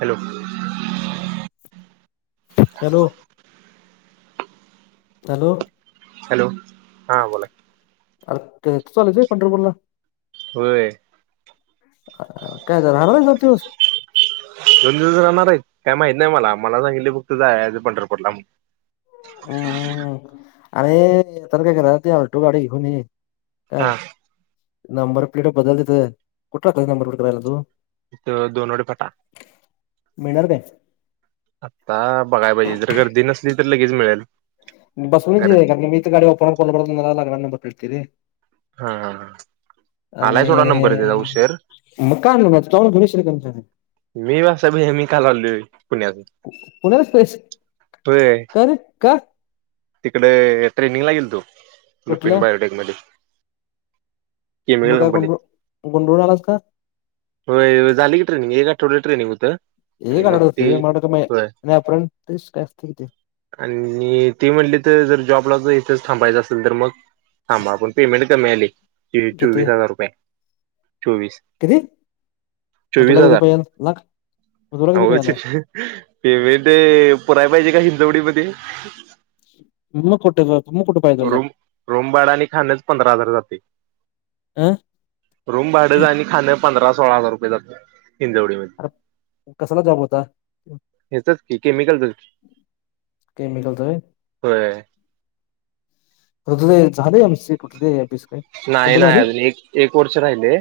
Hello. Hello. Hello. Hello हां बोला आर तू चाललास व्हय पंढरपूरला? होय. ह काय राहणार आहे दोन दिवस? दोन दिवस राहणार आहे? काय माहित नाही मला. मला सांगितले फक्त जायाचं पंढरपूरला म्हणून हमम. अरे मी येताना काय केलं, ती अल्टो गाडी घेऊन ये. काय हा नंबर प्लेट बदललेत व्हय कुठला नंबर प्लेट करायला तू? द दोनवडे पटा मिळणार काय? आता बघाय पाहिजे. जर गर्दी नसली तर लगेच मिळल. बसूनच कार मी तर गाडी वापरतला लग् ब ते [unintelligible] हा हा हा. आलाय थोडा नंबर त्याचा आणि उशीर [unintelligible] मी [unintelligible] काल आलोय पुण्यातून पुण्यालाच पाहिजे. होय का रे, का? [unintelligible] तिकडे ट्रेनिंगला गेलतो लुपिन कुठल्या बायोटेक मध्ये केमिकल मग काय कंपनीत गुंड गुंडळून आलास का? होय. झालं की ट्रेनिंग, एक आठवड्याचं ट्रेनिंग होतं आणि एक मग आठवड्याचं होतं ते होय मला वाटलं तुम्ही नाय [unintelligible] आण्णी ती म्हणली तर जर जॉबला जर इथच थांबायचं असेल तर मग थांबा पण पेमेंट कमी आलंय. हे किती चोवीस हजार रुपये चोवीस किती म चोवीस तुला किती हजार पाहिजेल लाख? म तुला किती मिळाले? पेमेंटये पुराय पाहिजे का हिंदवडीमध्ये. म कुठं बघ रूम, रूम भाडं आणि खाणचं पंधरा हजार जाते. अं रूम भाडंच आणि खाणं पंधरा सोळा हजार रुपये जातं हिंदवडीमध्ये. कसला जॉब होता? हेचच की केमिकलचची. केमिकलचं व्हय? होय. उजवे झाले आमचे कुठल दिसलं. नायी नायी अजून एक, एक वर्ष राहिलेय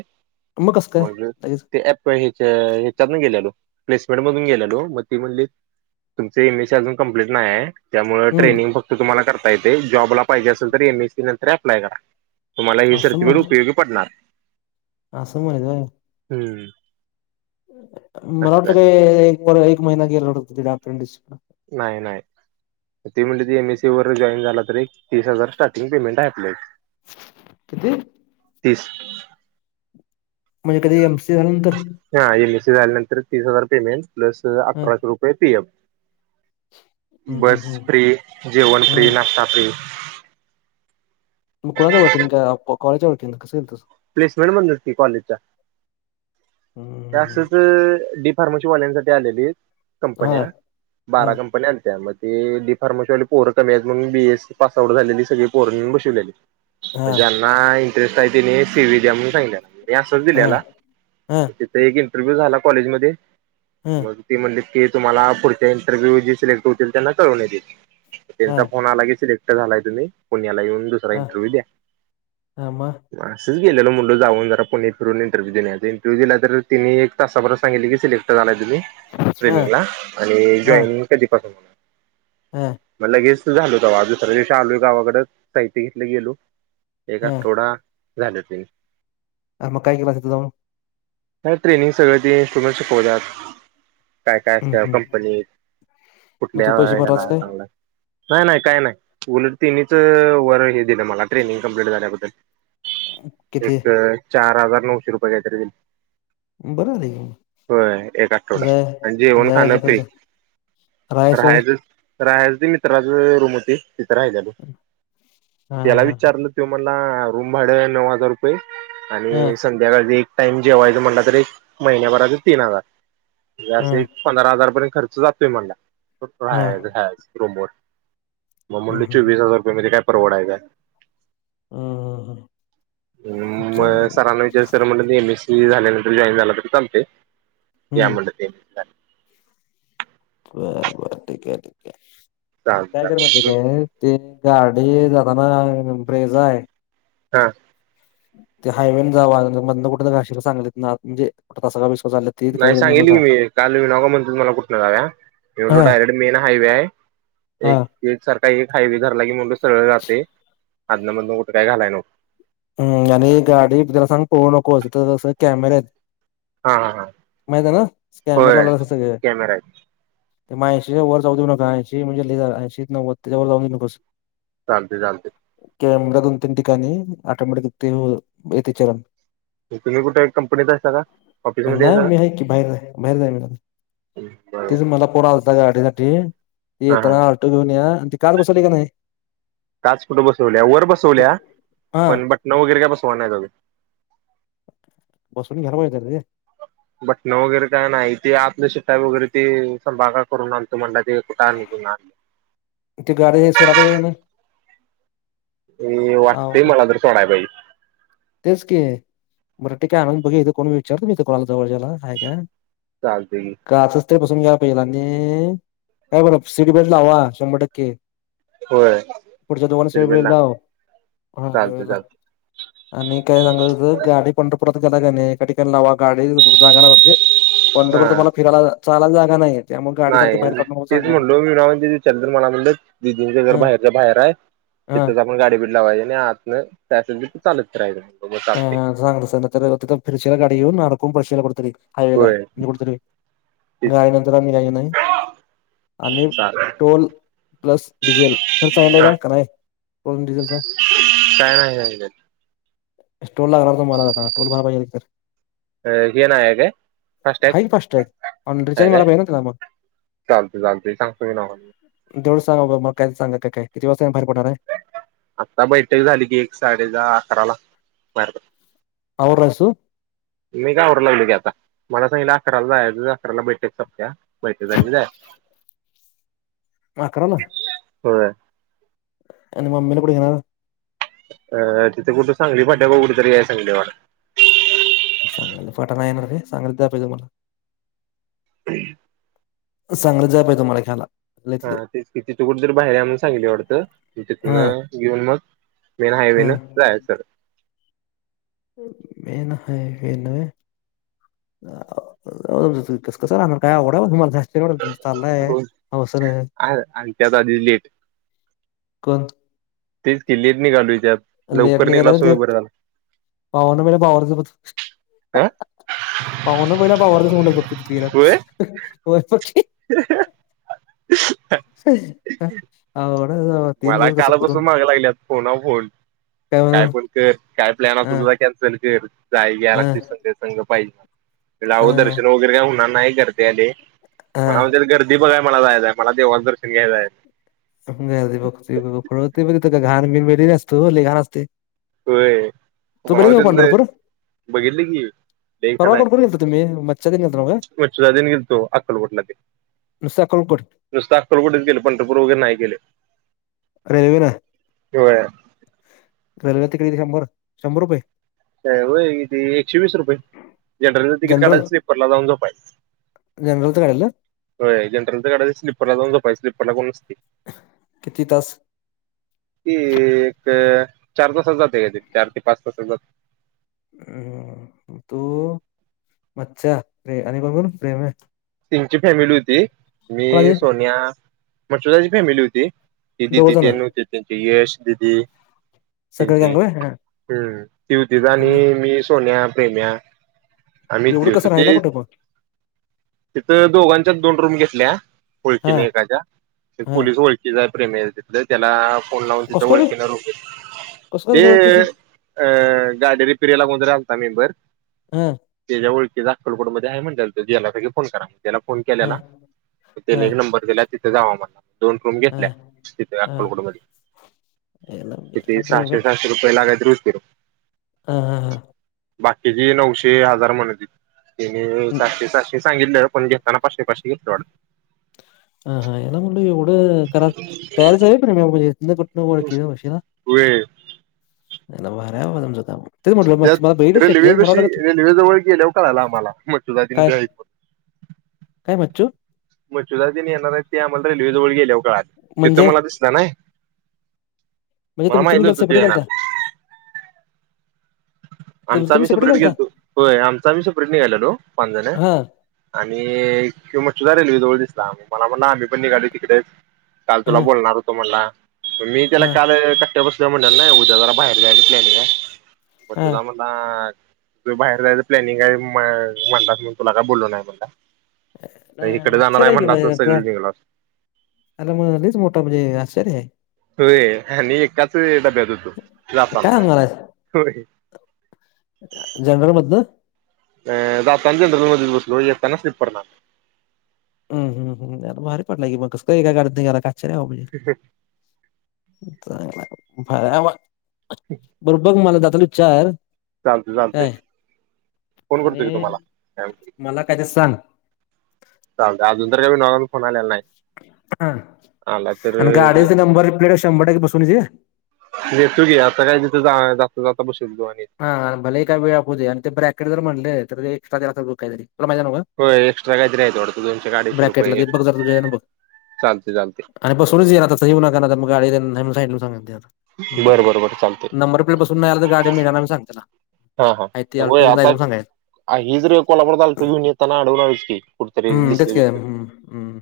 मग कसं काय म्हणजे लगेच ते पं हेच्या ह्याच्यात ना गेल्यालो प्लेसमेंट मधून गेल्यालो मग ती म्हणली तुमची इमेज अजून कंप्लीट नाही आहे त्यामुळ हम्म ट्रेनिंग फक्त तुम्हाला करता येते जॉबला पाहिजे असेल तर एम एसी नंतर अप्लाय करा. तुम्हाला ही असं म्हण सर्टीफिकीट उपयोगी पडणार असं झालं. हम्म. मला असं वाटलं झालं काय एक महिना गेला होत अप्रेंडिस नाही नाही ते म्हटलेत एमएससी वर जॉईन झाला तरी तीस हजार स्टार्टिंग पेमेंट आहे आपल्या इथं किती? तीस. म्हणजे कधी एमसीए झाल्यानंतर? हां एमएससी झाल्यानंतर तीस हजार पेमेंट प्लस हं अठराशे रुपये पीएफ. हं हं बस हं फ्री, जेवण फ्री, हं नाश्ता फ्री मग कुणाच्या ओळखीन काय कॉलेजच्या ओळखीन कसं गेलतास? प्लेसमेंट मधनच की कॉलेजच्या ते हं असंच डी फार्मसीवाल्यांसाठी आलेलीत कंपन्या, हां बारा हां कंपन्या आलत्या म ते डी फार्मसीवाली पोर कमी हायत म्हणून बीएससी पास आउट झालेली सगळी पोर नेऊन बसवले हां ज्यांना इंटरेस्ट आहे त्याने सी व्ही द्या म्हणून सांगितल्या, मी असंच हां दिलेला हां तिथ एक इंटरव्ह्यू झाला कॉलेज मध्ये हां मग ती म्हणलीत की तुम्हाला पुढच्या इंटरव्ह्यू जे सिलेक्ट होतील त्यांना कळवण्यात येईल त्यांचा हां फोन आला की सिलेक्ट झालाय तुम्ही पुण्याला येऊन दुसरा हां इंटरव्ह्यू द्या. हां मग [inaudible] असंच गेल्यालो म्हंणलो जाऊन जरा पुणे फिरून इंटरव्ह्यू द्युन येवुया तेन इंटरव्ह्यु दिला तर तिनी एका तासाभरात सांगितल की सिलेक्ट झालाय तुम्ही हां ट्रेनिंगला आणि जॉईनिंग कधीपासून हां मग लगेच झाल तेव्हा दुसऱ्या दिवशी आलोय गावाकडं साहित्य घेतलं गेलो एक हा आठवडा झाला ते आं मग काय केलास तिथं जाऊन? काय ट्रेनिंग सगळ ते इंस्ट्रुमेंट शिकवत्यात काय काय हम्म असत्या हम्म कंपनीत, मग तू कुठल्या पैसे भरलास ह्याला काय चांगलं नाही नाही काय नाही उलट तेनीच वर हे दिलं मला ट्रेनिंग कंम्प्लीट झाल्याबद्दल किती एक चार हजार नऊशे रुपये काहीतरी दिल बरं झालं की होय एक मग आठवडा जाय आणि जेवण खाणं जायचं खर्च फ्री राहाय सोय राहायचंच राहायच ते मित्राच रूम होती, तिथं राहिल्यालो, हा त्याला हा हा विचारलं त्यो म्हंटला रूम भाड नऊ हजार रुपये आणि हा त्यात आधी एक टाइम जेवायच म्हणलां तरी महिन्याभराच तीन हजार म्हणजे हा आस एक पंधरा हजार पर्यंत खर्च जातोय म्हणला राहायचं हा. खायचं रुमवर मग हम्म म्हटलो हम्म हम्म हम्म, चोवीस हजार रुपय मध्ये काय परवडायच हाय. हम्म, हम्म. [inaudible] हम्म म चालेल सरांना वि सर म्हटलं मी एम एस सी झाल्यानंतर जॉईन झाला तरी चालतंय, या हम्म म्हणले ते बरं बरं ठीक आहे, ठीक आहे काय कर एस माहीतीये सी काय ते गाडी जाताना फ्रेजा आहे. हां ते हायवेन जावा नाहीतर मधन कुठंन घालशीला सांगलीतन आत म्हणजे तासगाव-बिसगाव चाले नाही सांगितल की मी काल येवु नका म्हटलीत मला कुठनं दादया मी म्हटलो डायरेक्ट मेन हायवे आहे. हां. एक एक सारखा एक हायवे धरला की म्हणलो सरळ जातंय आदन-मधन कुठं काय घालाय नको. हम् आणि गाडी त्याला सांग पळवू नकोस तिथं जरा कॅमेरा आहेत. हा हा हा माहित आहे ना स्कॅनर होय लावलेत सगळ. कॅमेरा आहे म ऐंशीच्या वर जाऊ देऊ नका ऐंशी म्हणजे ऐशीच नव्वद च्या वर जाऊ देऊ नकोस. चालतय चालतय. कॅमेरा दोन तीन ठिकाणी ऑटोमॅटिक येते चलाण. तुम्ही कुठे कंपनीत असता का [inaudible] ऑफिसमध्ये नाही असता का मी आहे की बाहेर जा बाहेर जा म. [unintelligible] तेच मला फोन आला होता गाडीसाठी हा हा येेताना ऑटो घेऊन या, आणि ती काच बसवली का नाही? काच कुट बसवल्या, वर बसवल्या हा पण बटन वगैरे काय बसवाय नाहीत अजून. बसवुन घ्यायला पाहिजे होतं रे. बटणं वगैरे काय नाही ते आतलं शिटा वगैरे ते संभा का करून आणतो म्हंटलाय ते कुठं आणुन दिना इथं गाडी सोडायला पाहिजे आणि. ए वाटतेंय अवघड मला तर सोडाय पाहिजे. तेच की बरं ठीक आहे आणून बघूया इथं कोणी विचारतो मी ते कोणाला जवळच्याला हाय काय. चालतय की. काचच ते बसून घ्या पहिला आणि काय बघा सीट बेल्ट लावा शंभर टक्के. होय पुढच्या दोघांना सीट तिरबेल बेल्ट ना लाव, हा चालते वळेला. चालते आणि काय सांगायच होत गाडी पंढरपुरात गेला क नाही एका ठिकाणी लावा गाडी जागा ना म्हणजे. पंढरपुरात हा तुम्हाला फिरायला चालायला जागा नाहीये. नाही तेच म्हणटलो मी ते विचारल तर मला म्हटलं दिदींच घर बाहेरच्या-बाहेर आहे. हा. मग गाडी भिड लावायचि आणि आतन काय असलं ते चालत फिरायचं. मग ह चालते हा सांग तस नाहीतर तिथं फिरशीला गाडी घेऊन अडकून पडशीला कुठं तरी. हायवेला होय कुठतरी म तेच गाडी नंतर आणी निघायचि नाही ना. आणि चालेल टोल प्लस डिझेल खर्च सांगितलाय हा काय, की नाही. क्रम डि. झेलचा काय नाही सांगितलेलं. स्टोल लागला मला जाताना टोल भरायला पाहिजे तर. हे नाही काय आहे की फास्ट फासटाकं टॅग आणि हाय रिचार्ज काय. मारायला पाहिजे ना त्याला मग चालंतय चालंतय सांगतो मी नाव. तेवढ सांग बघकाय सांग काय किती वाजता बाहेर पडणार आहे? आता बैठक झाली की एक साडे दहा, अकराला बाहेर पडायचं. आवरलायस तू? मी काय आवरा लागलोय की आता. मला सांगितलं अकराला जायच अकराला बैठक सपत्या, बैठ झाली की जायचं. [inaudible] अकराला. होय. आणि मम्मी ला कुठ घेणार? अ तिथे कुठं सांगली फाट्याजवळ कुठ तरी याय सांगितलय वाटत. सांगली फाट्यात नाही येणार का सांगली जायाला पाहिजे मला. [unintelligible] सांगलीत जायला पाहिजे मला घ्यायला. हा इथले तेच की तिथ कुठ तरी बाहेर या म्हणून सांगितलय वाटत तिथन हा घेऊन मग मेन हायवे हा न जायाच. मेन हायवे न. कस जाणार? काय अवघड हाय बाबा तुमचं. चालाय हौसन. आणि त्यात आधी लेट कोण? तेच की लेट निघालोय त्यात लेट लवकर निघलो निघाला असतो तर ते बरं झाल असत. पावन बघितल्यावर बावरलंच, हा पावन पहिला बावारलाच बग. होय प्रुथ्वीराज [unintelligible] [unintelligible] [unintelligible] हा मला काल पासून मागं लागलेत, फोनाव-फोन. काय म्हण? ते काय प्लॅन असल अ तुझा कॅन्सल कर जाय याला अ लागतय संघ, संघ पाहिजे. लाव दर्शन वगैरे का होणार नाही गर्दी आहे लय, अ म्हणत्यात गर्दी बघाय मला जायच आहे मला देवाच दर्शन घ्याय जायचयं. [unintelligible] तिथ घाण असतो, लय घाण असते. होय. तू बघितल्यास पंढरपूर? बघितल्य की. लय घाण परवा आहे, कुठपर्यंत गेलता तुम्ही मच्छा तिने गेलता ना का? मच्या तेन गेलतो अक्कलकोट ला तेन. नुसतं अक्कलकोट? नुसत अक्कलकोट च गेलं पंढरपूर वगैर नाही गेलं. रेल्वेन, होय रेल्वे तिकट शंभर, शंभर रुपये. अस हाय व्हय, एकशे वीस रुपये जनरलच तिकीट काढायच स्लीपरला जाऊन झोपायच. जनरल च काढल? होय जनरल च काढायचं स्लीपरला जाऊन झोपायच स्लीपरला कोण नसतंय. किती तास? ते एक, चार तासात जातं येते चार ते पाच तासात जात. हा तू मच्छा आणि कोण कोण प्रेम्या. तेंचि फॅमिली होती, मी, कोणाचे सोन्या मचुदाची फॅमिली होती. ते दोघ दिदी जण तेन हुतीत तेंचि यश, दीदी. सगळे त्यांची, गँग व्हय? हा हम्म ती होतीत आणि मी, सोन्या, प्रेम्या. आम्ही एवढं इथली होतो कसं रहिला ते कुठं मग? तिथं दोघांच्यात दोन रूम घेतल्या हा ओळखीने एकाच्या हा पोलीस ओळखीचा आहे प्रेम्याचा तिथ. त्याला फोन लावून तिथं कसं काय रे ओळखीनं रूम घेतली, कसं काय त्याच्या ते ओळखीचं अ गाडी रिपेरीला कोणतरी आलता मेंम्बर. ह. तेज्या ओळखीचा अक्कलकोट मध्ये आहे म्हंटलेला तो गेलासा की फोन करा. त्याला फोन हा केलेला. मे हा त्याला एक नंबर दिला. तिथ जावा म्हटला. दोन रूम हा घेतल्या. तिथे हा अक्कलकोटमध्ये. याला याला किती प्रेम आहे. सहाशे सहाशे. रुपये ला कायतरी हुती बघ हां हां हां. बाकीची नऊशे हजार म्हणतीत. तेनी हम्म. सहाशे सहाशे सांगितलं पण घेताना पाचशे पाचशे घेतलं वाटतं. हा हा याला म्हणलं एवढं करा तयारच व्हय प्रेम्या कुठनं कुठनं ओळखीचा वशिला. व्हय. आयला भारी हाय बाबा तुमच काम. त्यात रेल्वे बशी रेल्वेजवळ गेल्यावर कळाल आम्हाला मच्छूदा तेन काय हायत म्हणून. [inaudible] काय बच्चू बच्चुदा तेन येणार आहेत ते आम्हाला रेल्वेजवळ गेल्यावर कळाल. तिथं म्हणजे मला दिसलं. नाही. म्हणजे मला तुमचं माहित तुम्ही गेल नव्हतं ते सेपरेट येणार घालता हाय. आमच तुमचं तुम्ही आम्ही सेपरेट शेपरेट घालता गेलतो. होय आमच आम्ही शेपरेट निघाललो पाच जण हा आणि ह्यो मचुदा रेल्वे जवळ दिसला मला म्हणला आम्ही पण निघालोय तिकडच. काल तुला हा बोलणार होतो म्हणला मी त्याला हा काल कट्टयावर बसल म्हणाल्याल नाही उद्या जरा बाहेर जायचं प्लॅनिंग हाय. हा म्हणाला तुझं बाहेर जायचं प्लॅनिंग हाय म म्हंटलास म्हणून तुला काय बोलो नाही म्हटला. इकड अं, जाणार आहे आश्चर्य म्हणलं असताच सगळीच निघलो असतो. आयला मग लईच मोठा म्हणजे आश्चर्यय. होय आणि आणि एकाच डब्यात होतो जातानं काय सांगणार होय. जनरलमधन. अ जाताना जनरल मध्येच बस लो येताना स्लीपरनं आलो. हम् हम ह यार भारी पडला की मग कस काय एका गाडीतनं गेला काय अश्चर्यय बाबा म्हजे. ह हं. चांगलाय भारीय बाबा. बर बघ मला जाताना चार. चालते चालते काय फोन करतो की आणि तुम्हाला काय म्हणते मला काय ते सांग. चालतय अजून तर काय विनू दा चा फोन आलेला नाही. हा आला तर आणि गाडीची नंबर प्लेट शंभर टक्के बसूनच ये. घेतो घे. आता काय तिथे जा जाता जाता बशील त्यो आणि हा हा. भले ही काय वेळ आपू दे आणि ते ब्रॅकेट जर म्हणल तर ते एक्स्ट्रा द्यायला लागतय काही तरी. तुला माहितीय नव्ह का? होय एक्स्ट्रा काही तरी वाटतय दोनशे क अडीचशे ब्रॅकेटला रुपये. ते बघ जर तुझ्या ह्यानं बघ चालते चालते. आणि बसूनच ये ना आता तस येऊ नका मग गाडी नाही म्हणून सांगितल ते आता मुद्दाम. बरं बरं बरं चालते नंबर होय बसून नाही आला तर गाडी मिळणार नाही म्हणून सांग त्याला. हा हा आहे ते होय ऑल्टो घेऊन आता जायचं म्हणून सांगायचं ही जर कोल्हापूर आलत युनिताना अडवून आलच की कुठतरी हम्म दिसल तेच की बिसल. हम्म हम्म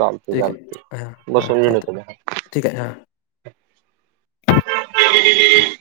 चालतय ठीक चालतय आहे हां हां बसवून घेऊन येतो चालतंय घ्या. ठीक आहे हां [inaudible]